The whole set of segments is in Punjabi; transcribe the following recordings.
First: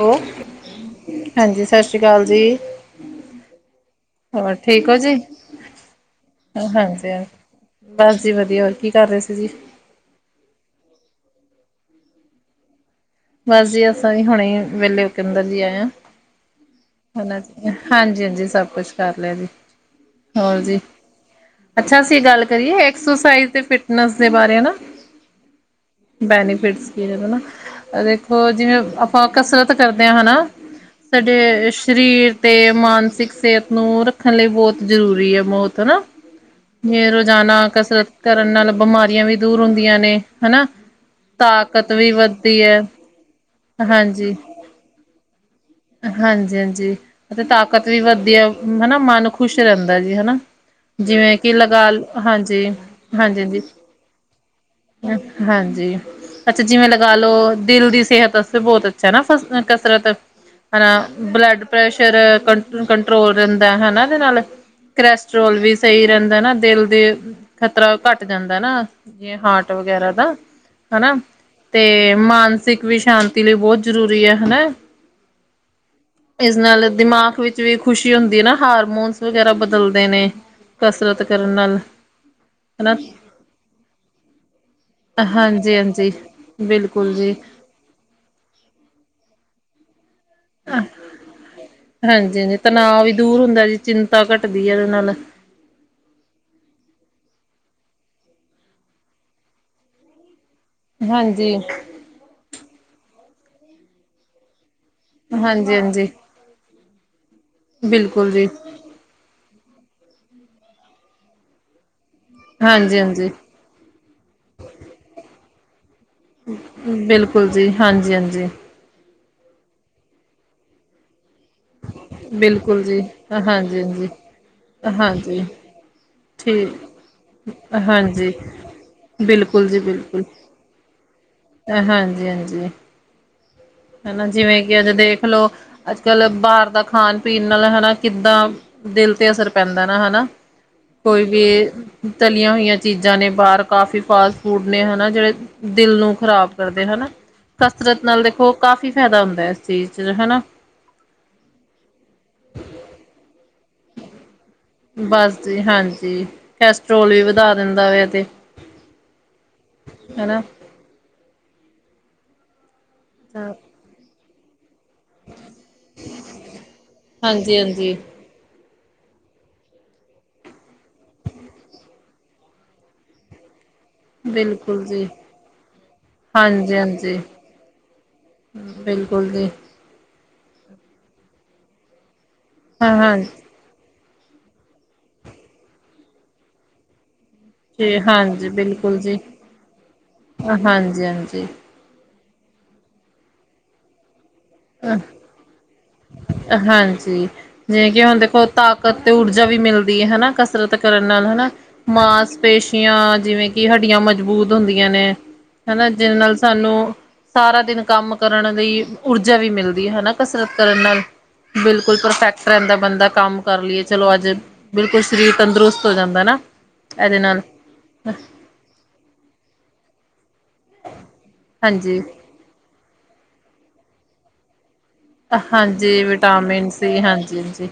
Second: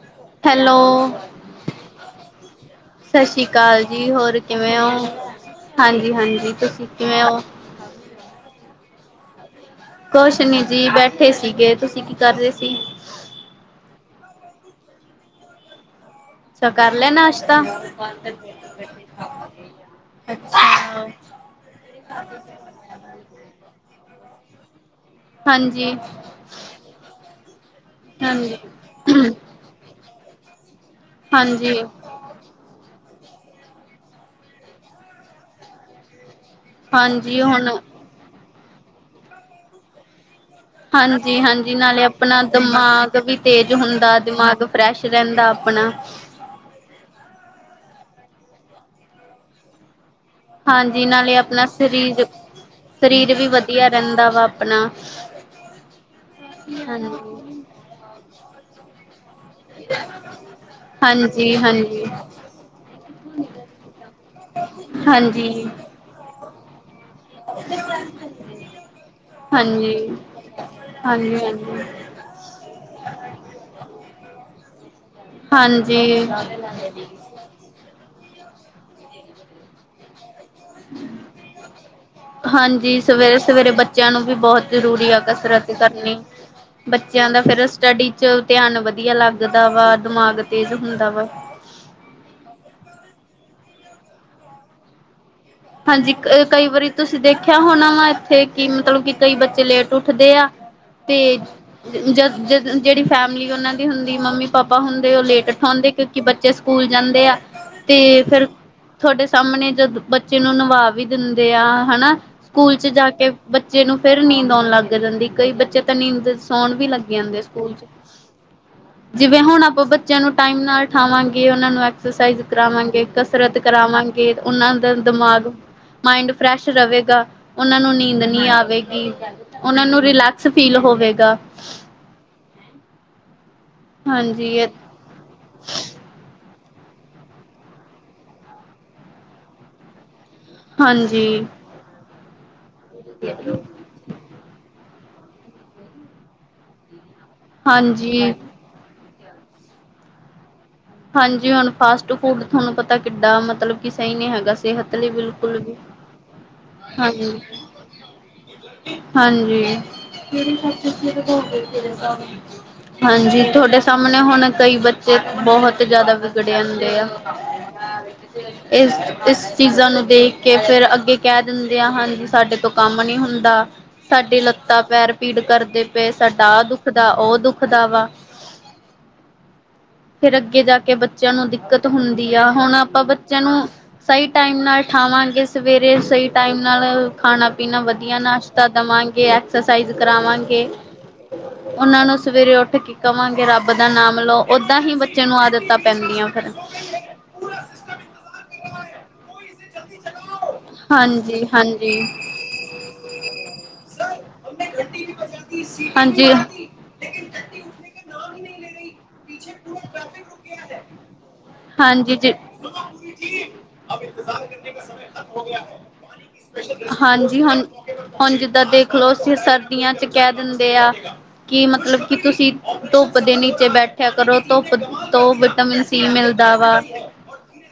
ਹੈਲ, ਹੈਲੋ ਹਾਂਜੀ ਸਤਿ ਸ਼੍ਰੀ ਕਾਲ ਜੀ। ਸ਼ਸ਼ੀਕਾਲ ਜੀ, ਹੋਰ ਕਿਵੇਂ ਠੀਕ ਔ? ਹੋ ਜੀ ਹਾਂਜੀ-ਹਾਂਜੀ, ਤੁਸੀਂ ਹਾਂਜੀ ਕਿਵੇਂ ਹਾਂ ਔ? ਬਸ ਜੀ ਵਧੀਆ, ਹੋਰ ਕੀ ਕਰ ਰਹੇ ਸੀ ਜੀ? ਕੁਛ ਨੀ ਜੀ ਬੈਠੇ ਸੀਗੇ, ਤੁਸੀਂ ਕੀ ਕਰ ਰਹੇ ਸੀ? ਬਸ ਜੀ, ਅਸਾਂ ਹੀ ਹੁਣੇ ਈ ਵੇਲੇ ਹੋਕੇ ਅੰਦਰ ਜੀ ਆਏ ਆ। ਅੱਛਾ ਕਰ ਲੇਆ ਨਾਸ਼ਤਾ? ਹਾਂਜੀ ਸਭ ਕੁਛ ਕਰ ਲਿਆ ਜੀ ਹੋਰ ਜੀ ਅੱਛਾ। ਅੱਛਾ ਅਸੀਂ ਏਹ ਗੱਲ ਕਰੀਏ? ਐਕਸਰਸਾਈਜ਼ ਤੇ ਫਿਟਨਸ ਦੇ ਬਾਰੇ ਹਨਾ। ਹਾਂਜੀ ਬੈਨੀਫਿਟਸ ਕੀ ਏ ਹਨਾ, ਦੇਖੋ ਹਾਂਜੀ ਜਿਵੇਂ ਆਪਾਂ ਕਸਰਤ ਕਰਦੇ ਹਨਾ, ਸਾਡੇ ਹਾਂਜੀ ਸ਼ਰੀਰ ਤੇ ਮਾਨਸਿਕ ਸੇਹਤ ਨੂੰ ਰੱਖਣ ਲਈ ਬਹੁਤ ਜ਼ਰੂਰੀ ਏ ਮੌਤ ਹਨਾ? ਮੇ ਹਾਂਜੀ ਰੋਜ਼ਾਨਾ ਹੁਣ ਕਸਰਤ ਕਰਨ ਨਾਲ ਬਮਾਰੀਆਂ ਵੀ ਦੂਰ ਹੁੰਦੀਆਂ ਨੇ। ਹਨਾ? ਹਾਂਜੀ ਹਾਂਜੀ ਤਾਕਤ ਨਾਲੇ ਵੀ ਵ ਆਪਣਾ ਦੀ ਏ, ਦਿਮਾਗ ਵੀ ਤੇਜ਼ ਹੁੰਦਾ ਹਾਂਜੀ, ਦਿਮਾਗ ਫਰੈਸ਼ ਰਹਿੰਦਾ ਆਪਣਾ ਹਾਂਜੀ-ਹਾਂਜੀ ਅਤੇ ਤਾਕਤ ਵੀ ਵਧੀਆ, ਹਨਾ ਮਨ ਖੁਸ਼ ਰਹਿੰਦਾ ਜੀ ਹਨਾ, ਹਾਂਜੀ ਨਾਲੇ ਜਿਵੇਂ ਕੇ ਆਪਣਾ ਲਗਾ, ਸਰੀਰ ਹਾਂਜੀ, ਸਰੀਰ ਵੀ ਹਾਂਜੀ-ਹਾਂਜੀ। ਵਧੀਆ ਰਹਿੰਦਾ ਵਾ ਆਪਣਾ ਹੂੰ ਹਾਂਜੀ, ਅੱਛਾ ਜਿਵੇਂ ਲਗਾ ਲੋ, ਹਾਂਜੀ ਦਿਲ ਦੀ ਸੇਹਤ ਆਸਤੇ ਬਹੁਤ ਅੱਛਾ ਨਾ? [unintelligible] ਕਸਰਤ। ਹਨਾ, ਬਲੱਡ ਹਾਂਜੀ ਪ੍ਰੈਸ਼ਰ ਕੰ ਕੰਟਰੋਲ ਰਹਿੰਦਾ ਏ, ਹੇਨਾ ਏਦੇ ਨਾਲ? ਹਾਂਜੀ ਹਾਂਜੀ ਕਰੇਸਟਰੋਲ ਵੀ ਸਈ ਰਹਿੰਦਾ ਏ ਹਨਾ, ਦਿਲ ਦੇ ਖ਼ਤਰਾ ਘੱਟ ਜਾਂਦਾ ਹਨਾ, ਜਿਵੇੰ ਹਾ [unintelligible] ਹਾਂਜੀ ਵਗੈਰਾ ਦਾ, ਹਨਾ, ਹਾਂਜੀ-ਹਾਂਜੀ, ਤੇ ਮਾਨਸਿਕ ਵੀ ਸ਼ਾਂਤੀ ਲਈ ਬਹੁਤ ਜ਼ਰੂ ਰੀ ਏ ਹਨੇ, ਹਾਂਜੀ। ਇਸ ਨਾਲ ਦਿਮਾਗ ਵਿੱਚ ਵੀ ਖੁਸ਼ੀ ਹੁੰਦੀ ਏ ਨਾ। ਹਾਰਮੋਨਸ ਵਗੈਰਾ ਬਦਲਦੇ ਨੇ। ਕਸਰਤ ਕਰਨ ਨਾਲ ਹਨਾ ਹਾਂਜੀ, ਸਵੇਰੇ-ਸਵੇਰੇ ਬੱਚਿਆਂ ਨੂੰ ਵੀ ਬਹੁਤ ਜ਼ਰੂਰੀ ਆ ਕਸਰਤ ਹਾਂਜੀ ਹਾਂਜੀ ਕਰਨੀ। ਬਿਲਕੁਲ ਬੱਚਿਆਂ ਜੀ। ਦਾ ਫਿਰ ਸਟੱਡੀ ਚ ਧਿਆਨ ਵਧੀਆ ਲੱਗਦਾ ਵਾ ਦਿਮਾਗ ਤੇਜ਼ ਹੁੰਦਾ ਵਾ। ਹਾਂਜੀ-ਹਾਂਜੀ, ਤਣਾਅ ਵੀ ਦੂਰ ਹੁੰਦਾ ਜੀ। ਚਿੰਤਾ ਘੱਟਦੀ ਏ ਏਦੇ ਨਾਲ। ਹਾਂਜੀ, ਅਹ ਕਈ ਵਾਰੀ ਤੁਸੀਂ ਦੇਖਿਆ ਹੋਣਾ ਵਾ ਇੱਥੇ ਕਿ ਮਤਲਬ ਕਿ ਕਈ ਬੱਚੇ ਲੇਟ ਉੱਠਦੇ ਆ। ਤੇ ਹਾਂਜੀ ਜ ਜਦ ਜੇਹੜੀ ਫੈਮਿਲੀ ਉਹਨਾਂ ਦੀ ਹੁੰਦੀ, ਮੰਮੀ ਪਾ ਪਾ ਹੁੰਦੇ ਉਹ ਲੇਟ ਹਾਂਜੀ ਉਠਾਉਂਦੇ, ਹਾਂਜੀ ਕਿਉਂਕਿ ਬੱਚੇ ਸਕੂਲ ਜਾਂਦੇ ਆ, ਤੇ ਬਿਲਕੁਲ ਫਿਰ ਜੀ ਤੁਹਾਡੇ ਸਾਹਮਣੇ ਜਦ ਬੱਚੇ ਨੂੰ ਨੂੰਵਾ ਵੀ ਦਿੰਦੇ ਆ ਹੈਣਾ। ਸਕੂਲ ਚ ਹਾਂਜੀ ਜਾ ਕੇ ਹਾਂਜੀ ਬੱਚੇ ਨੂੰ ਫਿਰ ਨੀਂਦ ਆਉਣ ਲੱਗ ਜਾਂਦੀ ਕਈ। ਬੱਚੇ ਤਾਂ ਨੀਂਦ ਸੌਣ ਵੀ ਲੱਗ ਜਾਂਦੇ ਬਿਲਕੁਲ ਜੀ ਸਕੂਲ। ਹਾਂਜੀ ਹਾਂਜੀ ਜਿਵੇਂ ਹੁਣ ਆਪਾਂ ਬੱਚਿਆਂ ਨੂੰ ਟਾਈਮ ਨਾਲ ਉਠਾਵਾਂਗੇ। ਉਹਨਾਂ ਨੂੰ ਐਕਸਰਸਾਈਜ਼ ਬਿਲਕੁਲ ਜੀ ਕਰਾਵਾਂਗੇ ਕਸਰਤ ਹਾਂਜੀ ਹਾਂਜੀ ਕਰਾਵਾਂਗੇ ਉਹਨਾਂ ਦਾ ਹਾਂਜੀ ਦਿਮਾਗ। ਮਾਇੰਡ ਫਰੈਸ਼ ਠੀਕ ਰਵੇਗਾ ਉਹਨਾਂ ਨੂੰ ਨੀਂਦ ਹਾਂਜੀ ਨਹੀਂ ਆਵੇਗੀ ਉਹਨਾਂ ਨੂੰ ਰਿਲੈਕਸ ਫੀਲ ਹੋਵੇਗਾ। ਹਾਂਜੀ--ਹਾਂਜੀ ਹੈਣਾ ਹਾਂਜੀ ਜਿਵੇਂ ਕਿ ਅੱਜ ਦੇਖਲੋ ਅੱਜ ਕੱਲ ਬਾਹਰ। ਦਾ ਖਾਣ ਪੀਣ ਨਾਲ ਹੈਨਾ ਕਿੱਦਾਂ ਦਿਲ ਤੇ ਅਸਰ ਪੈਂਦਾ ਨਾ ਹੈਣਾ। ਕੋਈ ਵੀ ਹਾਂਜੀ ਤਲੀਆਂ ਹੋਈਆਂ ਚੀਜ਼ਾਂ ਨੇ ਬਾਹਰ ਕਾਫੀ ਫਾਸਟ ਫੂਡ ਨੇ ਹੈਣਾ। ਜਿਹੜੇ ਦਿਲ ਨੂੰ ਖ਼ਰਾਬ ਕਰਦੇ ਹੈਨਾ ਕਸਰਤ ਨਾਲ ਹਾਂਜੀ ਦੇਖੋ। ਕਾਫ਼ੀ ਫਾਇਦਾ ਹੁੰਦਾ ਇਸ ਚੀਜ਼ ਦਾ ਹੈਨਾ। ਹਾਂਜੀ ਹੁਣ ਫਾਸਟ ਫੂਡ ਤੁਹਾਨੂੰ ਪਤਾ ਕਿੱਡਾ ਮਤਲਬ ਕਿ ਸਹੀ ਨਹੀਂ ਹੈਗਾ ਸਿਹਤ ਲਈ ਬਸ ਬਿਲਕੁਲ ਜੀ ਵੀ ਹਾਂਜੀ ਕੈਸਟਰੋਲ ਵੀ ਹਾਂਜੀ ਵਧਾ ਦਿੰਦਾ ਵੇ ਐ ਤੇ। ਹਾਂਜੀ ਹਨਾ [unintelligible] ਹਾਂਜੀ ਤੁਹਾਡੇ ਸਾਹਮਣੇ ਹੁਣ ਕਈ ਬੱਚੇ ਬਹੁਤ [unintelligible] ਹਾਂਜੀ ਹਾਂਜੀ ਇਸ ਇਸ ਚੀਜ਼ਾਂ ਨੂੰ ਦੇਖ ਕੇ ਫੇਰ ਅੱਗੇ ਕਹਿ ਦਿੰਦੇ ਆ ਹਾਂਜੀ ਸਾਡੇ ਤੋਂ ਕੰਮ ਨੀ ਹੁੰਦਾ ਸਾਡੀ ਲੱਤਾਂ ਬਿਲਕੁਲ ਜੀ ਪੈਰ ਪੀੜ ਕਰਦੇ ਪਏ ਸਾਡਾ ਆਹ ਹਾਂਜੀ ਦੁਖਦਾ ਹਾਂਜੀ ਉਹ ਦੁਖਦਾ ਵਾ ਬਿਲਕੁਲ ਜੀ ਫਿਰ ਅੱਗੇ ਜਾ ਕੇ ਬੱਚਿਆਂ ਨੂੰ ਦਿੱਕਤ ਹੁੰਦੀ ਆ ਹੁਣ ਹਾਂ ਆਪਾਂ ਹਾਂ ਬੱਚਿਆਂ ਨੂੰ ਸਹੀ ਟਾਈਮ ਨਾਲ ਉਠਾਵਾਂਗੇ ਸਵੇਰੇ ਸਹੀ ਟਾਈਮ ਨਾਲ ਖਾਣਾ ਪੀਣਾ ਜੀ ਵਧੀਆ ਹਾਂਜੀ ਨਾਸ਼ਤਾ ਬਿਲਕੁਲ ਜੀ ਦਵਾਂਗੇ ਐਕਸਰਸਾਈਜ਼ ਕਰਾਵਾਂਗੇ ਹਾਂਜੀ ਹਾਂਜੀ ਉਹਨਾਂ ਨੂੰ ਸਵੇਰੇ ਉੱਠ ਕੇ ਕਵਾਂਗੇ ਰੱਬ ਦਾ ਨਾਮ ਲਓ ਓਦਾਂ ਹੀ ਬ ਹਾਂਜੀ ਜਿਵੇਂ ਕਿ ਹੁਣ ਦੇਖੋ ਤਾਕਤ ਤੇ ਊਰਜਾ ਵੀ ਮਿਲਦੀ ਹੈ ਹੈਨਾ ਕਸਰਤ ਕਰਨ ਨਾਲ ਹਾਂਜੀ ਹੈਣਾ ਹਾਂਜੀ ਮਾਸਪੇਸ਼ੀਆਂ ਜਿਵੇਂ ਕਿ ਹੱਡੀਆਂ ਮਜ਼ਬੂਤ ਹੁੰਦੀਆਂ ਨੇ ਹੈਣਾ ਜਿਦੇ ਹਾਂਜੀ। ਨਾਲ ਤਾਨੂੰ ਸਾਰਾ ਦਿਨ ਕੰਮ ਕਰਨ ਦੀ ਊਰਜਾ ਵੀ ਮਿਲਦੀ ਹੈਨਾ ਕਸਰਤ ਕਰਨ ਨਾਲ ਬਿਲਕੁਲ ਹਾਂਜੀ ਜੀ ਪਰਫੈਕਟ ਰਹਿੰਦਾ ਬੰਦਾ ਕੰਮ ਕਰ ਲਈਏ ਚਲੋ ਅੱਜ ਬਿਲਕੁਲ ਸਰੀਰ ਤੰਦਰੁਸਤ ਹੋ ਜਾਂਦਾ ਨਾ ਇਹਦੇ ਨਾਲ ਹਾਂਜੀ ਹੁਣ -ਹੁਣ ਜਿੱਦਾਂ ਦੇਖਲਓ ਅਸੀਂ ਸਰਦੀਆਂ ਚ ਕਹਿ ਦਿੰਦੇ ਆ ਕਿ ਹਾਂਜੀ ਮਤਲਬ ਕਿ ਤੁਸੀਂ ਧੁੱਪ ਦੇ ਨੀਚੇ ਬੈਠਿਆ ਕਰੋ ਧੁੱਪ ਤੋਂ ਵਿਟਾਮਿਨ ਹਾਂਜੀ ਸੀ ਮਿਲਦਾ ਵਿਟਾਮਿਨ ਵਾ ਸੀ ਹਾਂਜੀ ਹਾਂਜੀ।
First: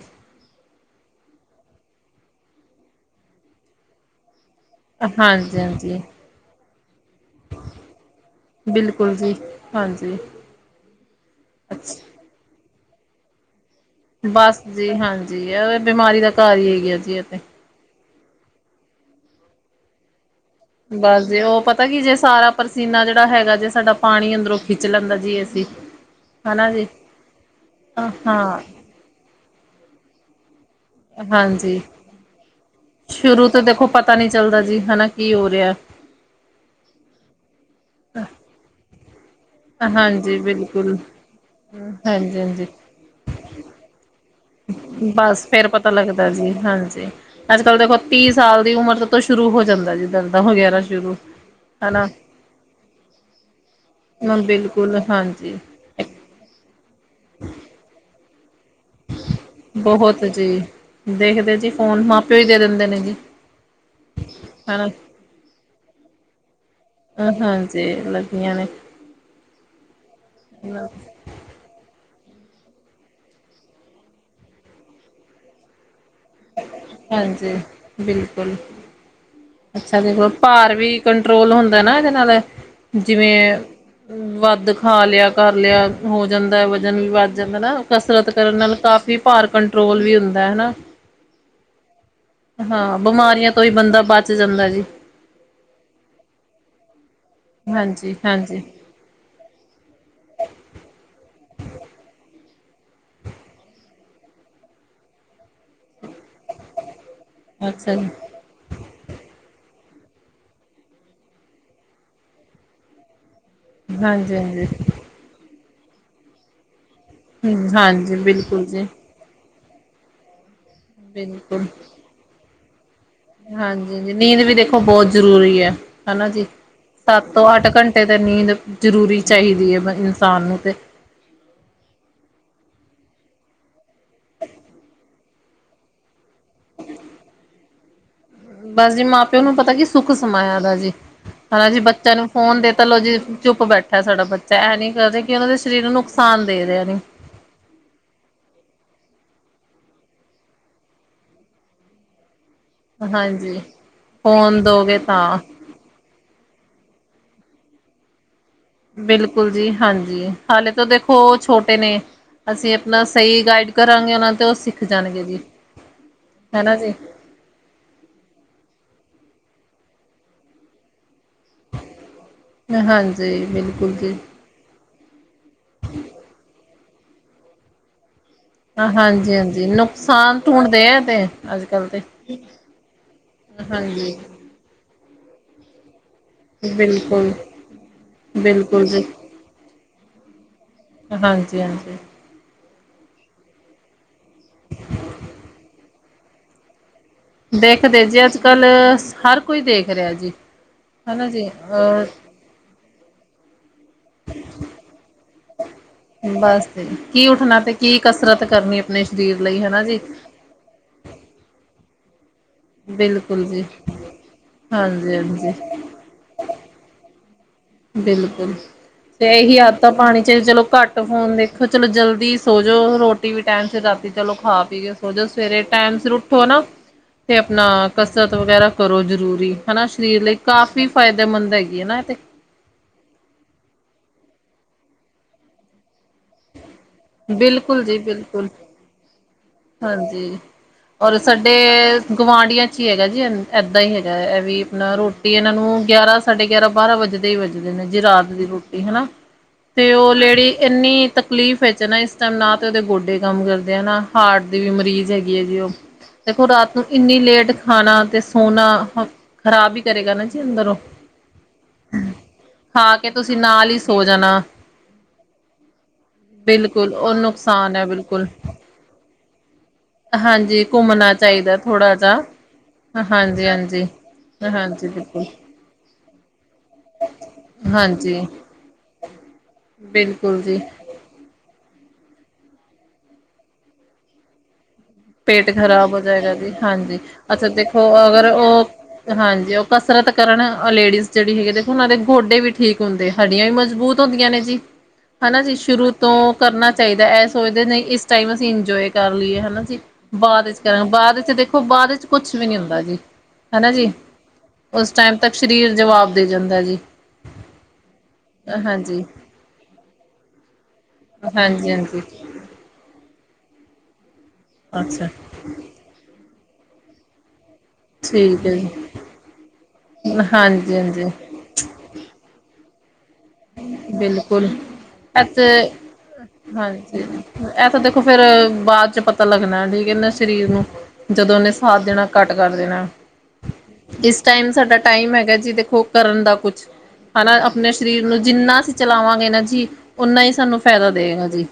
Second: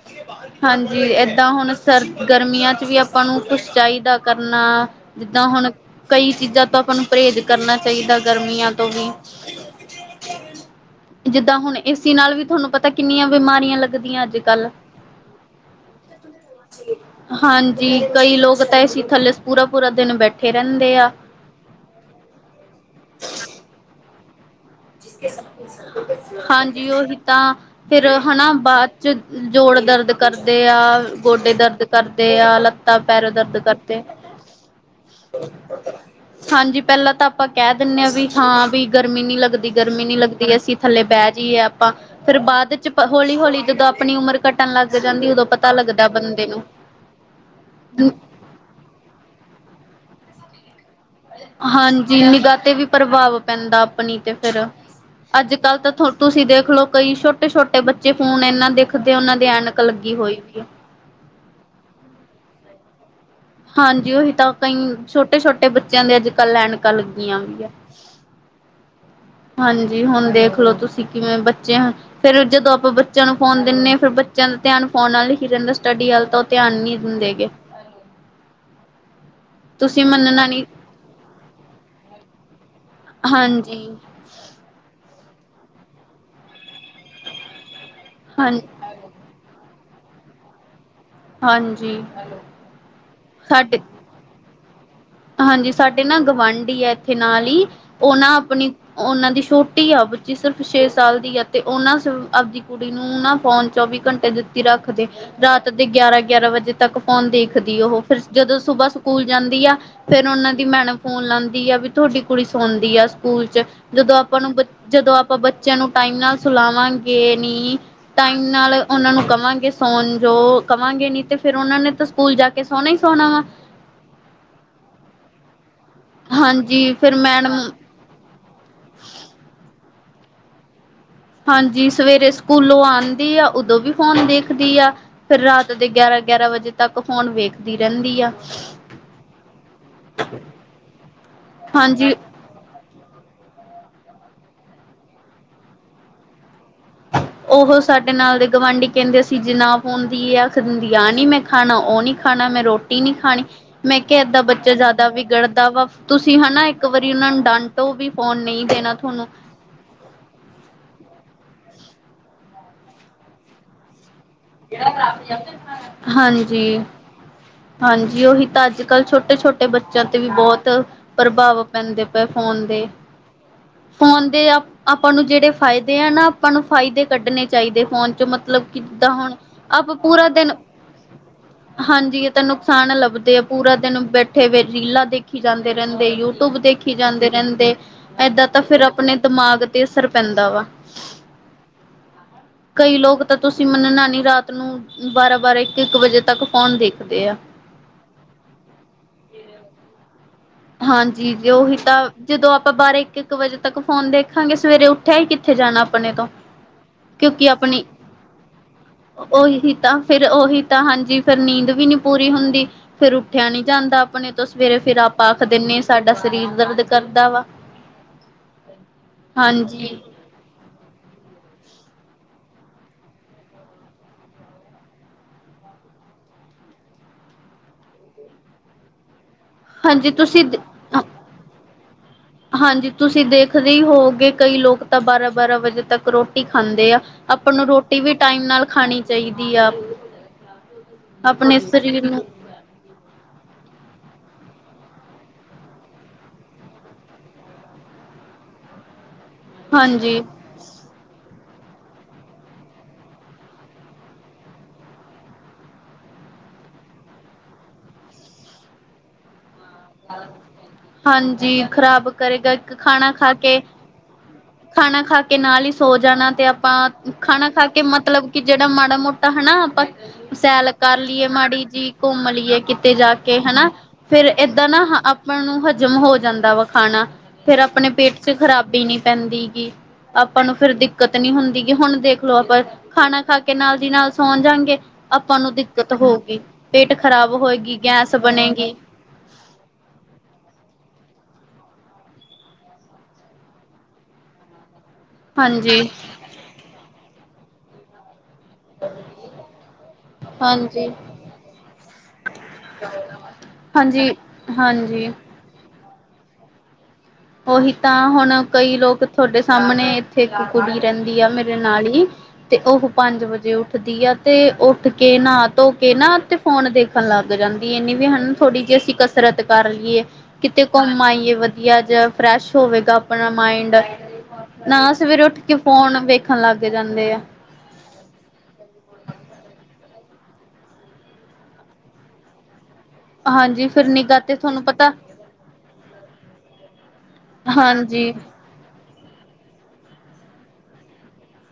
ਹਾਂਜੀ ਏਦਾਂ ਹੁਣ ਸਰ ਗਰਮੀਆਂ ਚ ਵੀ ਆਪਾਂ ਨੂੰ ਕੁਛ ਚਾਹੀਦਾ ਕਰ [unintelligible] ਜਿੱਦਾਂ ਹਾਂਜੀ ਹੁਣ ਹਾਂਜੀ ਕਈ ਚੀਜ਼ਾਂ ਤਾ ਪਰਹੇਜ਼ ਕਰਨਾ ਚਾਹੀਦਾ ਗਰਮੀਆਂ ਤੋਂ ਵੀ ਬਿਲਕੁਲ ਜੀ ਹਾਂਜੀ ਜਿੱਦਾਂ ਹੁਣ ਅੱਛਾ। ਏਸੀ ਨਾਲ ਵੀ ਤੁਹਾਨੂੰ ਪਤਾ ਕਿੰਨੀਆਂ ਬਿਮਾਰੀਆਂ ਲੱਗ ਬਸ ਜੀ ਹਾਂਜੀ ਆ ਤੇ ਬਿਮਾਰੀ ਦਾ ਘਰ ਹੀ ਹੈ ਗਿਆ ਸੀ ਇਹ ਤੇ ਹਾਂਜੀ ਕਈ ਲੋਗ ਤਾਂ ਏਸੀ ਥੱਲੇ ਪੂਰਾ -ਪੂਰਾ ਦਿਨ ਬੈਠ ਬਸ ਜੀ ਉਹ ਪਤਾ ਕੀ ਜੇ ਸਾਰਾ ਪਰਸੀਨਾ ਜਿਹੜਾ ਹੈਗਾ ਜੇ ਸਾਡਾ ਪਾਣੀ ਅੰਦਰੋਂ ਖਿੱਚ ਲੈਂਦਾ ਜੀ ਅਸੀਂ ਹਨਾ ਜੀ ਹਾਂਜੀ ਉਹੀ ਤਾਂ ਫੇਰ ਹੈਣਾ ਹਾਂ ਬਾਦ ਚ ਜੋੜ ਦਰਦ ਕਰਦੇ ਆ ਗੋਡੇ ਹਾਂਜੀ ਦਰਦ ਕਰਦੇ ਆ ਲੱ ਪੈਰ ਸ਼ੁਰੂ ਦਰਦ ਤੋਂ ਦੇਖੋ ਕਰਤੇ ਪਤਾ ਨੀ ਚੱਲਦਾ ਜੀ ਹਨਾ ਕੀ ਹੋ ਰਿਹਾ ਹਾਂਜੀ ਪਹਿਲਾਂ ਤਾਂ ਆਪਾਂ ਕਹਿ ਦਿਨੇ ਆ ਵੀ ਹਾਂ ਵੀ ਗਰਮੀ ਨੀ ਲੱਗਦੀ ਗਰਮੀ ਨੀ ਹਾਂਜੀ ਲੱਗਦੀ ਅਸੀਂ ਬਿਲਕੁਲ ਥੱਲੇ ਬਹਿ ਜਾਈਏ ਆਪਾਂ ਫੇਰ ਹਾਂਜੀ ਹਾਂਜੀ ਬਾਦ ਚ ਹੌਲੀ -ਹੌਲੀ ਜਦੋਂ ਆਪਣੀ ਕਟਣ ਲੱਗ ਜਾਂਦੀ ਉਦੋਂ ਬਸ ਫੇਰ ਪਤਾ ਲੱਗਦਾ ਬੰਦੇ ਜੀ ਨੂੰ ਹਾਂਜੀ ਅੱਜ ਕੱਲ ਦੇਖੋ ਤੀਹ ਸਾਲ ਦੀ ਉਮਰ ਤੋਂ ਸ਼ੁਰੂ ਹੋ ਜਾਂਦਾ ਜੀ ਦਰਦ [unintelligible] ਹਾਂਜੀ ਨਿਗਾਹ ਤੇ ਵੀ ਪ੍ਰਭਾਵ ਪੈਂਦਾ ਆਪਣੀ ਤੇ ਫੇਰ ਬਿਲਕੁਲ ਅੱਜ ਹਾਂਜੀ ਕੱਲ ਤਾਂ ਤੁਸੀਂ ਦੇਖਲੋ ਕਈ ਛੋਟੇ -ਛੋਟੇ ਬੱਚੇ ਫੋਨ ਇਹਨਾਂ ਬਹੁਤ ਜੀ ਦੇਖਦੇ ਜੀ ਫੋਨ ਮਾ ਪਿਓ ਹੀ ਦੇ ਦਿੰਦੇ ਨੇ ਜੀ ਹਾਂਜੀ ਉਹੀ ਤਾਂ ਕਈ ਹਨਾ ਛੋਟੇ- ਛੋਟੇ ਬੱਚਿਆਂ ਦੇ ਅੱਜ ਕੱਲ ਐਣਕਾ ਲੱਗੀਆਂ ਵੀ ਹੈ। ਹਾਂਜੀ ਲੱਗੀਆਂ ਨੇ ਹਾਂਜੀ ਹੁਣ ਦੇਖਲੋ ਤੁਸੀਂ ਕਿਵੇਂ ਬੱਚੇ ਹਨ ਫਿਰ ਜਦੋਂ ਆਪਾਂ ਬੱਚਿਆਂ ਨੂੰ ਫੋਨ ਦਿੰਦੇ ਹਾਂ ਫਿਰ ਬੱਚਿਆਂ ਦਾ ਧਿਆਨ ਫੋਨ ਨਾਲ ਹੀ ਰਹਿੰਦਾ। ਸਟੱਡੀ ਵੱਲ ਤਾਂ ਉਹ ਧਿਆਨ ਨਹੀਂ ਦਿੰਦੇ ਗੇ। ਹਾਂਜੀ ਬਿਲਕੁਲ ਅੱਛਾ ਤੁਸੀਂ ਦੇਖਲ ਮੰਨਣਾ ਨੀ ਭਾਰ ਵੀ ਕੰਟਰੋਲ ਹੁੰਦਾ ਨਾ ਇਹਦੇ ਨਾਲ ਜਿਵੇਂ ਹਾਂਜੀ ਵੱਧ ਖਾ ਲਿਆ ਕਰ ਲਿਆ ਹੋ ਜਾਂਦਾ ਵਜ਼ਨ ਵੀ ਵੱਧ ਜਾਂਦਾ ਨਾ ਕਸਰਤ ਹਾਂ ਕਰਨ ਨਾਲ ਕਾਫ਼ੀ ਭਾਰ ਕੰਟਰੋਲ ਵੀ ਹੁੰਦਾ ਹੈਨਾ। ਹਾਂਜੀ ਹਾਂ ਬਿਮਾਰੀਆਂ ਤੋਂ ਹੀ ਸਾਡੇ ਬੰਦਾ ਬਚ ਜਾਂਦਾ ਜੀ। ਹਾਂਜੀ ਸਾਡੇ ਨਾ ਗਵਾਂਢੀ ਹੈ ਇੱਥੇ ਨਾਲ ਹੀ ਹਾਂਜੀ ਉਹ ਨਾ ਹਾਂਜੀ ਆਪਣੀ ਉਹਨਾਂ ਦੀ ਛੋਟ ਟੀ ਆ ਬੱਚੀ ਸਿਰਫ ਛੇ ਸਾਲ ਦੀ ਆ ਤੇ ਉਹਨਾਂ ਆਪਦੀ ਕੁੜੀ ਨੂੰ ਫੋਨ ਚੌਵੀ ਘੰਟੇ ਦਿੱਤੀ ਰ ਰੱਖਦੇ ਰਾਤ ਦੇ ਗਿਆਰਾਂ- ਗਿਆਰਾਂ ਵਜੇ ਤੱਕ ਕੌਣ ਦੇਖਦੀ ਅੱਛਾ ਉਹ ਜੀ ਫਿਰ ਜਦੋਂ ਸੁਬਾਹ ਸਕੂਲ ਜਾਂਦੀ ਆ। ਫੇਰ ਉਹਨਾਂ ਦੀ ਮੈਣ ਫੋਨ ਲਾਉਂਦੀ ਆ ਵੀ ਤੁਹਾਡੀ ਕੁੜੀ ਸੌਣਦੀ ਆ। ਸਕੂਲ 'ਚ ਜਦੋਂ ਹਾਂਜੀ ਆਪਾਂ ਨੂੰ ਹਾਂਜੀ ਜਦੋਂ ਆਪਾਂ ਬੱਚਿਆਂ ਨੂੰ ਟਾਈਮ ਨਾਲ ਸੁਲਾਵਾਂ ਕਿ ਨਹੀਂ ਹਾਂਜੀ ਟਾਈਮ ਬਿਲਕੁਲ ਨਾਲ ਜੀ ਉਹਨਾਂ ਨੂੰ ਕਵਾਂਗੇ ਸੋਨ ਜੋ ਕਵਾਂਗੇ ਨ ਤੇ ਫਿਰ ਬਿਲਕੁਲ ਉਹਨਾ ਨੇ ਤਾਂ ਸਕੂਲ ਜਾ ਕੇ ਸੋਣਾ ਹਾਂਜੀ ਨੀਂਦ ਵੀ ਦੇਖੋ ਬਹੁਤ ਜ਼ਰੂਰੀ ਐ। ਹਨਾ ਜੀ ਹਾਂਜੀ ਫਿਰ ਸੱਤ ਤੋਂ ਮੈਡਮ ਅੱਠ ਘੰਟੇ ਤੇ ਨੀਂਦ ਜ਼ਰੂਰੀ ਚਾਹੀਦੀ ਹੈ ਬ ਸਾਨ ਨੂੰ ਤੇ ਹਾਂਜੀ ਸਵੇਰੇ ਸਕੂਲੋਂ ਆਂਦੀ ਆ ਉਦੋਂ ਵੀ ਫੋਨ ਦੇਖਦੀ ਆ ਫਿਰ ਰਾਤ ਦੇ ਗਿਆਰਾਂ ਗਿਆਰਾਂ ਵਜੇ ਤੱਕ ਹੋੁਣ ਵੇਖਦੀ ਰਹਿੰਦੀ ਆ ਬਸ ਜੀ ਮਾਂ ਪਿਓ ਨੂੰ ਪਤਾ ਕੀ ਸੁੱਖ ਸਮਾਇਆ ਦਾ ਜੀ ਹਨਾ ਜੀ ਬੱਚਿਆਂ ਹਾਂਜੀ ਨੂੰ ਫੋਨ ਦੇ ਤਾਂ ਲੋਓ ਜੀ। ਚੁੱਪ ਬੈਠਾ ਸਾਡਾ ਬੱਚਾ ਇਹ ਨੀ ਕਰਦਾ ਕਿ ਉਹਨਾਂ ਦੇ ਸਰੀਰ ਨੂੰ ਨੁਕਸਾਨ ਦੇ ਰਿਹਾ ਨੇ ਉਹ ਸਾਡੇ ਨਾਲ ਦੇ ਗਵਾਂਢੀ ਕਹਿੰਦੇ ਚੀਜ਼ ਨਾ ਪਾਉਂਦੀ ਆ ਖਦੀ ਆ ਨੀ ਮੈਂ ਖਾਣਾ ਉਹ ਨਹੀਂ ਖਾਣਾ ਮੈਂ ਰੋਟੀ ਨਹੀਂ ਖਾਣੀ ਹਾਂਜੀ ਮੈਂ ਕਿਹਾ ਏਦਾਂ ਫੋਨ ਬੱਚਾ ਦੋਗੇ ਜ਼ਿਆਦਾ ਤਾਂ ਵਿਗੜਦਾ ਵਾ ਤੁਸੀਂ ਹਨਾ। ਇੱਕ ਵਾਰੀ ਉਹਨਾਂ ਨੂੰ ਡੰਟੋ ਵੀ ਫੋਨ ਨਹੀਂ ਦੇਣਾ ਤੁਹਾਨੂੰ ਬਿਲਕੁਲ ਜੀ ਹਾਂਜੀ ਹਾਲੇ ਤੋਂ ਦੇਖੋ ਛੋਟ ਨੇ ਅਸੀਂ ਆਪਣਾ ਸਹੀ ਗਾਈਡ ਕਰਾਂਗੇ ਉਹਨਾਂ ਤੇ ਉਹ ਸਿੱਖ ਜਾਣਗੇ ਜੀ ਹਨਾ ਹਾਂਜੀ- ਜੀ ਹਾਂਜੀ ਉਹੀ ਤਾਂ ਅੱਜ ਕੱਲ ਛੋਟੇ ਛੋਟੇ ਛੋਟੇ ਬੱਚਿਆਂ ਤੇ ਵੀ ਬਹੁਤ ਪ੍ਰਭਾਵ ਪੈਂਦੇ। ਫੋਨ ਦੇ ਹਾਂਜੀ ਬਿਲਕੁਲ ਜੀ ਫੋਨ ਦੇ ਆ ਆਪਾਂ ਨੂੰ ਜਿਹੜੇ ਫਾਇਦੇ ਆ ਨਾ ਆਪਾਂ ਨੂੰ ਫਾਇਦੇ ਕੱਢਣੇ ਚਾਹੀਦੇ ਫੋਨ ਚ ਮਤਲਬ ਕਿਦਾਂ ਹੁਣ ਹਾਂਜੀ ਹਾਂਜੀ ਆਪਾਂ ਪੂਰਾ ਨੁਕਸਾਨ ਦਿਨ ਢੂੰਡਦੇ ਆ ਤੇ ਅੱਜ ਕੱਲ ਤੇ ਹਾਂਜੀ ਇਹ ਤਾਂ ਨੁਕਸਾਨ ਲੱਭਦੇ ਆ ਪੂਰਾ ਦਿਨ ਹਾਂਜੀ ਬੈਠੇ ਵਠੀਏ ਰ ਦੇਖੀ ਜਾਂਦੇ ਰਹਿੰਦੇ ਯੂਟਿਊਬ ਦੇਖੀ ਜਾਂਦੇ ਬਿਲਕੁਲ ਰਹਿੰਦੇ ਏਦਾਂ ਤਾਂ ਫੇਰ ਬਿਲਕੁਲ ਜੀ ਆਪਣੇ ਦਿਮਾਗ ਤੇ ਅਸਰ ਪੈਂਦਾ ਵਾ। ਹਾਂਜੀ -ਹਾਂਜੀ ਕਈ ਲੋਕ ਤਾਂ ਤੁਸੀਂ ਮੰਨਣਾ ਨਹੀਂ ਰਾਤ ਨੂੰ ਬਾਰਾਂ -ਬਾਰਾਂ ਇੱਕ- ਇੱਕ ਵਜੇ ਤੱਕ ਫੋਨ ਦੇਖ ਦੇਖਦੇ ਜੀ ਅੱਜ ਕੱਲ ਹਰ ਕੋਈ ਦੇਖ ਰਿਹਾ ਜੀ। ਹਨਾ ਹਾਂਜੀ ਜੀ ਜੇ ਉਹੀ ਤਾਂ ਅ ਜਦੋਂ ਆਪਾਂ ਬਾਰਾਂ ਇੱਕ- ਇੱਕ ਵਜੇ ਤੱਕ ਫ਼ੋਨ ਦੇਖਾਂਗੇ ਸਵੇਰੇ ਉੱਠਿਆ ਹੀ ਕਿੱਥੇ ਜਾਣਾ ਆਪਣੇ ਤੋਂ ਬਸ ਜੀ ਕੀ ਕਿਉਂਕਿ ਉੱਠਣਾ ਤੇ ਆਪਣੀ ਕੀ ਕਸਰਤ ਕਰਨੀ ਆਪਣੇ ਸਰੀਰ ਲਈ ਉਹੀ ਹਨਾ ਤਾਂ ਜੀ ਫਿਰ ਉਹੀ ਤਾਂ ਹਾਂਜੀ ਫਿਰ ਨੀਂਦ ਵੀ ਨੀ ਪੂਰੀ ਹੁੰਦੀ ਫਿਰ ਬਿਲਕੁਲ ਉੱਠਿਆ ਨੀ ਜੀ ਜਾਂਦਾ ਆਪਣੇ ਤੋਂ ਸਵੇਰੇ ਫਿਰ ਆਪ ਹਾਂਜੀ ਪਾੱਖ ਹਾਂਜੀ ਦਿੰੇ [unintelligible] ਸਾਡਾ ਸਰੀਰ ਦਰਦ ਕਰਦਾ ਵਾ। ਬਿਲਕੁਲ ਤੇ ਇਹੀ ਆਧਾ ਹਾਂਜੀ ਪਾਣੀ 'ਚ ਚਲੋ ਘੱਟ ਫੋਨ ਦੇਖੋ ਚਲੋ ਜਲਦੀ ਸੋਜੋ ਰੋਟੀ ਵੀ ਟਾਈਮ ਸ ਰਾਤੀ ਚਲੋ ਖਾ ਪੀ ਕੇ ਸੋ ਜੋ ਸਵੇਰੇ ਟਾਈਮ ਫਿਰ ਉੱਠੋ ਨਾ ਤੇ ਆਪਣਾ ਕਸਰਤ ਵਗੈਰਾ ਕਰੋ ਜ਼ਰੂਰ ਹਨਾ ਹਾਂਜੀ ਸਰੀਰ ਲਈ ਤੁਸੀਂ ਕਾਫ਼ੀ ਫਾਇਦੇਮੰਦ ਹੈਗੀ ਹਨਾ ਇਹ ਤੇ ਹਾਂਜੀ, ਤੁਸੀਂ ਦੇਖਦੇ ਹੀ ਹੋਵੋਗੇ, ਕਈ ਲੋਕ ਤਾਂ ਬਾਰਾਂ ਬਾਰਾਂ ਵਜੇ ਤੱਕ ਰੋਟੀ ਖ ਖਾਂਦੇ ਆ, ਆਪਾਂ ਨੂੰ ਬਿਲਕੁਲ ਜੀ ਰੋਟੀ ਵੀ ਟਾਈਮ, ਬਿਲਕੁਲ ਨਾਲ ਖਾਣੀ ਚਾਹੀਦੀ। ਆ ਹਾਂਜੀ? ਔਰ, ਸਾਡੇ ਆਪਣੇ ਸਰੀਰ ਨੂੰ ਗੁਵਢੀਆਂ, ਚ ਹੀ ਹੈਗਾ ਜੀ ਏਦਾਂ ਹੀ ਹੈਗਾ ਇਹ ਵੀ ਨਾ ਰੋਟੀ ਇਹਨਾਂ ਨੂੰ ਗਿਆਰਾਂ, ਸਾਢੇ ਗਿਆਰਾਂ, ਬਾਰਾਂ, ਵੱਜਦੇ ਹੀ ਵੱਜਦੇ ਨੇ ਜੇ ਰਾਤ ਦੀ ਰੋਟੀ ਹਨਾ। ਤੇ ਉਹ ਹਾਂਜੀ ਲੇਡੀ, ਇੰਨੀ ਤਕਲੀਫ਼ ਵਿੱਚ, ਨਾ ਇਸ ਟਾਈਮ ਨਾ ਤੇ ਉਹਦੇ ਗੋਡੇ, ਕੰਮ ਕਰਦੇ ਆ ਨਾ। ਹਾਰਟ, ਦੀ ਵੀ ਮਰੀਜ਼ ਹੈਗੀ, ਹੈ ਜੀ ਉਹ? ਦੇਖੋ, ਰਾਤ ਨੂੰ ਇੰਨੀ ਲੇਟ ਖਾਣਾ, ਤੇ ਸੌਣਾ, ਖਰਾਬ ਹੀ ਕਰੇਗਾ ਨਾ ਜੀ ਅੰਦਰੋਂ। ਹਾਂਜੀ, ਖ਼ਰਾਬ ਕਰੇਗਾ, ਇੱਕ ਖਾਣਾ ਖਾ ਤੁਸੀਂ ਕੇ? ਨਾਲ ਹੀ ਸੋ ਜਾਣਾ ਖਾਣਾ ਖਾ ਕੇ, ਨਾਲ ਹੀ ਸੋ ਜਾਣਾ, ਤੇ ਆਪਾਂ ਬਿਲਕੁਲ ਉਹ ਖਾਣਾ ਖਾ ਨੁਕਸਾਨ ਕੇ ਹੈ ਬਿਲਕੁਲ ਮਤਲਬ ਕਿ, ਜਿਹੜਾ ਮਾੜਾ ਮੋਟਾ ਤਾਂ, ਣਾ ਆਪਾਂ ਹਾਂਜੀ ਸੈਰ ਕਰ ਘੁੰਮਣਾ ਲਈਏ ਚਾਹੀਦਾ ਮਾੜੀ ਜੀ, ਥੋੜ੍ਹਾ ਜਿਹਾ ਘੁੰਮ ਲਈਏ ਕਿਤੇ ਜਾ ਕੇ, ਹਾਂਜੀ ਹਨਾ ਹਾਂਜੀ ਫੇਰ ਇ ਨਿੱਬੂ ਦਾ ਹਾਂਜੀ ਪੀਨਾ ਬਿਲਕੁਲ ਆਪਾਂ ਨੂੰ ਹਜ਼ਮ ਹੋ ਜਾਂਦਾ ਵਾ। ਖਾਣਾ ਫੇਰ, ਆਪਣੇ ਪੇਟ ਹਾਂਜੀ 'ਚ ਖ਼ਰਾਬੀ ਨੀ ਪੈਂਦੀਗੀ, ਬਿਲਕੁਲ ਆਪਾਂ ਨੂੰ ਜੀ ਫੇਰ ਦਿੱਕਤ ਨੀ ਹੁੰਦੀ। ਕਿ ਹੁਣ ਦੇਖਲੋ, ਆਪਾਂ ਖਾਣਾ ਖਾ ਕੇ ਨਾਲ ਦੀ ਨਾਲ ਸੌਣ ਜਾਣਗੇ। ਪੇਟ ਖ਼ਰਾਬ ਹੋ ਜਾਏਗਾ ਜੀ, ਹਾਂਜੀ। ਖ਼ਰਾਬ ਅੱਛਾ ਹੋਏਗੀ ਦੇਖੋ ਗੈਸ ਅਗਰ ਉਹ ਬਣੇਗੀ ਹਾਂਜੀ ਉਹ? ਕਸਰਤ ਕਰਨ ਆ ਲੇਡੀਜ਼ ਜਿਹੜੀ ਹੈਗੀ, ਉਹ ਦੇ ਗੋਡੇ ਵੀ ਠੀਕ ਹੁੰਦੇ, ਹੱਡੀਆਂ ਵੀ ਮਜ਼ਬੂਤ ਹੁੰਦੀਆਂ ਨੇ ਜੀ। ਹਨਾ ਜੀ ਹਾਂਜੀ ਸ਼ੁਰੂ ਤੋਂ ਕਰਨਾ ਚਾਹੀਦਾ ਹੈ। ਇਹ ਸੋਚਦੇ ਨੇ ਇਸ ਟਾਈਮ ਅਸੀਂ ਇੰਜੋਏ ਕਰ ਲਈਏ ਹਨਾ ਜੀ। ਬਾਅਦ ਚ ਕਰੋ ਹਾਂਜੀ ਬਾਅਦ ਵਿੱਚ ਦੇਖੋ, ਬਾਅਦ ਵਿੱਚ ਕੁਛ ਵੀ ਨੀ ਹੁੰਦਾ ਜੀ, ਹਨਾ ਜੀ। ਹਾਂਜੀ ਉਸ ਹਾਂਜੀ ਟਾਈਮ ਤੱਕ ਸ, ਰੀਰ ਜਵਾਬ ਦੇ ਜਾਂਦਾ ਜੀ। ਉਹੀ ਤਾਂ, ਹੁਣ ਕਈ ਲੋਕ ਹਾਂਜੀ ਤੁਹਾਡੇ ਸਾਹਮਣੇ, ਇੱਥੇ ਕੁੜੀਆਂ? ਰਹਿੰਦੀ, ਆ ਮੇਰੇ ਹਾਂਜੀ ਨਾਲ ਹਾਂਜੀ ਈ, ਤੇ ਉਹ ਪੰਜ ਵਜੇ, ਉੱਠਦੀ ਆ। ਤੇ ਉੱਠ ਅੱਛਾ ਕੇ, ਨਹਾ ਧੋ ਕੇ, ਨਾ ਤੇ ਫੋਨ ਦੇਖਣ ਲੱਗ ਜਾਂਦੀ। ਇਹ ਨਹੀਂ ਵੀ ਹਨਾ ਠੀਕ ਹੈ ਥੋੜ੍ਹੀ, ਜੀ ਜਿਹੀ ਅਸੀਂ ਕਸਰਤ ਕਰ ਲਈਏ, ਕਿਤੇ ਹਾਂਜੀ ਘੁੰਮ ਹਾਂਜੀ ਆਈਏ ਵਧੀਆ ਜਾਂ। ਕੁਛ ਹੋਵੇਗਾ? ਆਪਣਾ ਮਈਂਡ, ਬਿਲਕੁਲ ਨਾ ਸਵੇਰੇ ਉੱਠ ਕਂ ਅਤੇ ਫ਼ੋਨ ਵੇਖਣ, ਲਗ ਹਾਂਜੀ ਜਾਂਦੇ ਆ। ਇਹ ਤਾਂ ਦੇਖੋ ਫੇਰ, ਬਾਅਦ 'ਚ ਪਤਾ ਲੱਗਣਾ, ਜੀ ਏਨਾ ਸਰੀਰ ਨੂ ਜਦੋਂ ਉਹਨੇ, ਸਾਥ ਦੇਣਾ ਘੱਟ ਕਰ ਦੇਣਾ। ਹਾਂਜੀ ਫਿਰ ਨਿੱਘਾ ਇਸ ਤੇ ਟਾਈਮ, ਤੁਹਾਨੂੰ ਸਾਡਾ ਪਤਾ ਟਾਈਮ, ਹੈਗਾ ਦੇਖੋ ਕੁੱਛ ਕਰਨ ਦਾ। ਹਨਾ, ਆਪਣੇ ਸਰੀਰ ਹਾਂਜੀ ਨੂੰ ਜਿੰਨਾ ਅਸੀਂ, ਚਲਾਵਾਂਗੇ ਨਾ ਜੀ, ਓਨਾ ਹੀ ਸਾਨੂੰ ਫਾਇਦਾ ਦੇਵੇਗਾ ਜੀ।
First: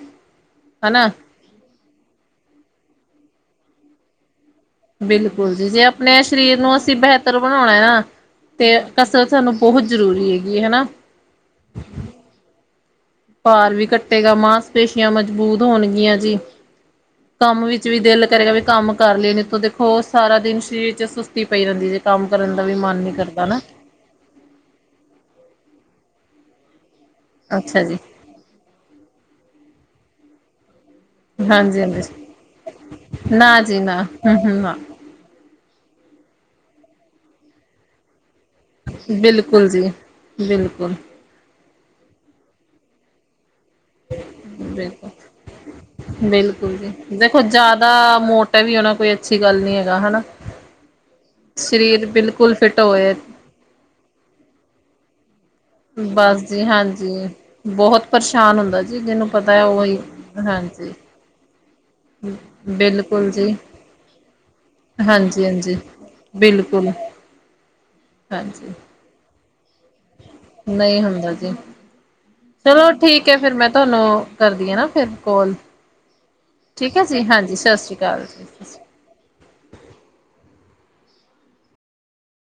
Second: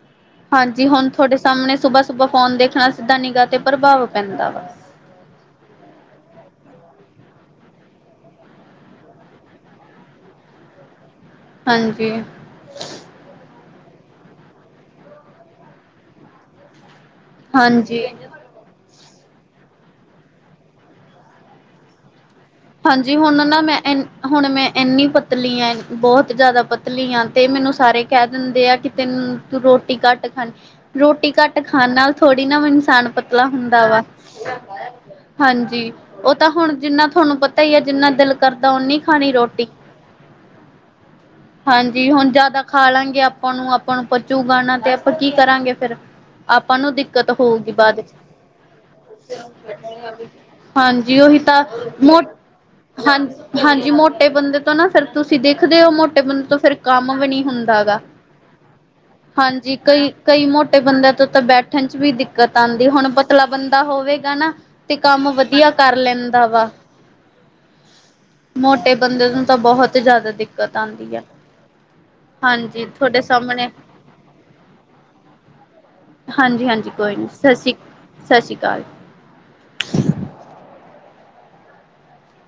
ਹਾਂਜੀ, ਹੁਣ ਹਨਾ ਤੁਹਾਡੇ ਸਾਹਮਣੇ ਸੁਬਾਹ ਸੁਬਾਹ ਫੋਨ ਦੇਖਣਾ ਸਿੱਧਾ, ਨਿਗਾਹ ਤੇ ਪ੍ਰਭਾਵ ਪੈਂਦਾ ਵਾ। ਬਿਲਕੁਲ ਜੀ, ਜੇ ਆਪਣੇ ਸਰੀਰ ਨੂੰ ਅਸੀਂ ਬੇਹਤ੍ਰ ਬਣਾਉਣਾ ਹੈ ਨਾ? ਤੇ ਕਸਰਤ ਸਾਨੂੰ, ਬਹੁਤ ਜ਼ਰੂਰੀ ਹੈਗੀ ਹਨਾ। ਹਾਂਜੀ। ਭਾਰ ਵੀ ਘੱਟੇਗਾ, ਮਾਸਪੇਸ਼ੀਆਂ ਮਜਬੂਤ ਹੋਣਗੀਆਂ ਜੀ? ਕੰਮ ਵਿੱਚ ਵੀ ਹਾਂਜੀ ਦਿਲ ਕਰੇਗਾ, ਵੀ ਕੰਮ। ਕਰ ਲਇਆ, ਦੇਖੋ ਦੇਖੋ ਉਹ ਸਾਰਾ ਦਿਨ ਸਰੀਰ 'ਚ ਸੁਸਤੀ ਪਈ ਰਹਿੰਦੀ ਜੀ ਕੰਮ। ਕਰਨ ਦਾ ਵੀ ਮਨ ਨਹੀਂ ਹਾਂਜੀ, ਕਰਦਾ ਹੁਣ ਨਾ ਮੈਂ, ਹੁਣ ਮੈਂ ਇੰਨੀ ਪਤਲੀ ਆ, ਬਹੁਤ ਜ਼ਿਆਦਾ ਪਤਲੀ। ਪਤਲੀ ਆ ਤੇ, ਮੈਨੂੰ ਅੱਛਾ ਜੀ ਸਾਰੇ ਕਹਿ ਦਿੰਦੇ ਆ ਕਿ ਤੈਨੂੰ ਤੂੰ ਰੋਟੀ ਘੱਟ ਖਾਣੀ ਰੋਟੀ ਘੱਟ ਹਾਂਜੀ ਖਾਣ ਨਾਲ ਹਾਂਜੀ ਥੋੜੀ ਨਾ ਇਨਸਾਨ, ਪਤਲਾ ਨਾ ਜੀ ਹੁੰਦਾ ਵਾ ਨਾ ਹੂੰ ਹੂੰ ਨਾ ਹਾਂਜੀ। ਜੀ ਉਹ ਤਾਂ ਹੁਣ ਜਿੰਨਾ ਤੁਹਾਨੂੰ ਪਤਾ ਹੀ ਆ, ਜਿੰਨਾ ਦਿਲ ਜਿਨਾਂ ਜੀ, ਕਰਦਾ ਓਨੀ ਖਾਣੀ ਰੋਟੀ। ਬਿਲਕੁਲ ਜੀ ਬਿਲਕੁਲ ਹਾਂਜੀ, ਹੁਣ ਜਿਆਦਾ ਖਾ ਲਾਂ ਗੇ, ਆਪਾਂ ਨੂੰ, ਆਪਾਂ ਨੂੰ ਪਚੂਗਾ, ਤੇ ਬਿਲਕੁਲ ਆਪਾਂ ਕੀ ਕਰਾਂਗੇ ਫੇਰ। ਬਿਲਕੁਲ ਜੀ, ਦੇਖੋ ਜ਼ਿਆਦਾ ਮੋਟੇ ਵੀ ਹੋਣਾ, ਕੋਈ ਅੱਛੀ, ਗੱਲ ਨੀ ਹੈਗਾ ਹਨਾ। ਹਾਂਜੀ, ਉਹੀ ਤਾਂ ਸਰੀਰ ਮੋਟੇ ਬਿਲਕੁਲ ਫਿੱਟ ਹੋਏ ਹਾਂਜੀ, ਹਾਂਜੀ ਮੋਟੇ ਬੰਦੇ ਤੋਂ ਨਾ ਫਿਰ ਤੁਸੀਂ। ਤੁਸੀਂ ਦੇਖਦੇ ਹੋ ਮੋਟੇ ਬਸ ਬੰਦੇ ਤੋਂ ਜੀ ਫੇਰ ਹਾਂਜੀ ਕੰਮ ਵੀ ਨਹੀਂ ਹੁੰਦਾ ਗਾ ਬਹੁਤ ਪਰੇਸ਼ਾਨ ਹੁੰਦਾ ਜੀ ਜਿਹਨੂੰ ਪਤਾ ਹੈ ਹਾਂਜੀ ਉਹੀ ਕਈ। [inaudible] ਕਈ ਮੋਟੇ ਹਾਂਜੀ ਬੰਦਿਆਂ ਤੋਂ ਤਾਂ ਬੈਠਣ 'ਚ ਵੀ ਦਿੱਕਤ, ਆਉਂਦੀ। ਹੁਣ ਬਿਲਕੁਲ ਪਤਲਾ ਜੀ ਬੰਦਾ ਹੋਵੇਗਾ ਨਾ ਤੇ ਕੰਮ ਹਾਂਜੀ ਵਧੀਆ, ਹਾਂਜੀ ਕਰ ਲੈਂਦਾ ਵਾ ਬਿਲਕੁਲ ਹਾਂਜੀ ਮੋਟੇ ਬੰਦੇ ਨੂੰ, ਤਾਂ ਬਹੁਤ ਤੇ ਜਿਆਦਾ ਦਿੱਕਤ ਨਹੀਂ ਆਉਂਦੀ ਹੈ? ਹੁੰਦਾ ਜੀ ਚਲੋ ਠੀਕ ਹੈ, ਫੇਰ ਮੈਂ ਤੁਹਾਨੂੰ ਕਰਦੀ ਹਾਂ ਨਾ ਫਿਰ ਕੋਲ। ਹਾਂਜ--ਹਾਂਜੀ ਠੀਕ ਹੈ ਕੋਈ ਜੀ ਨੀ, ਸਤਿ ਹਾਂਜੀ ਸ੍ਰੀ, ਸ਼੍ਰੀ ਅਕਾਲ ਸਤਿ ਸ੍ਰੀ ਜੀ ਅਕਾਲ।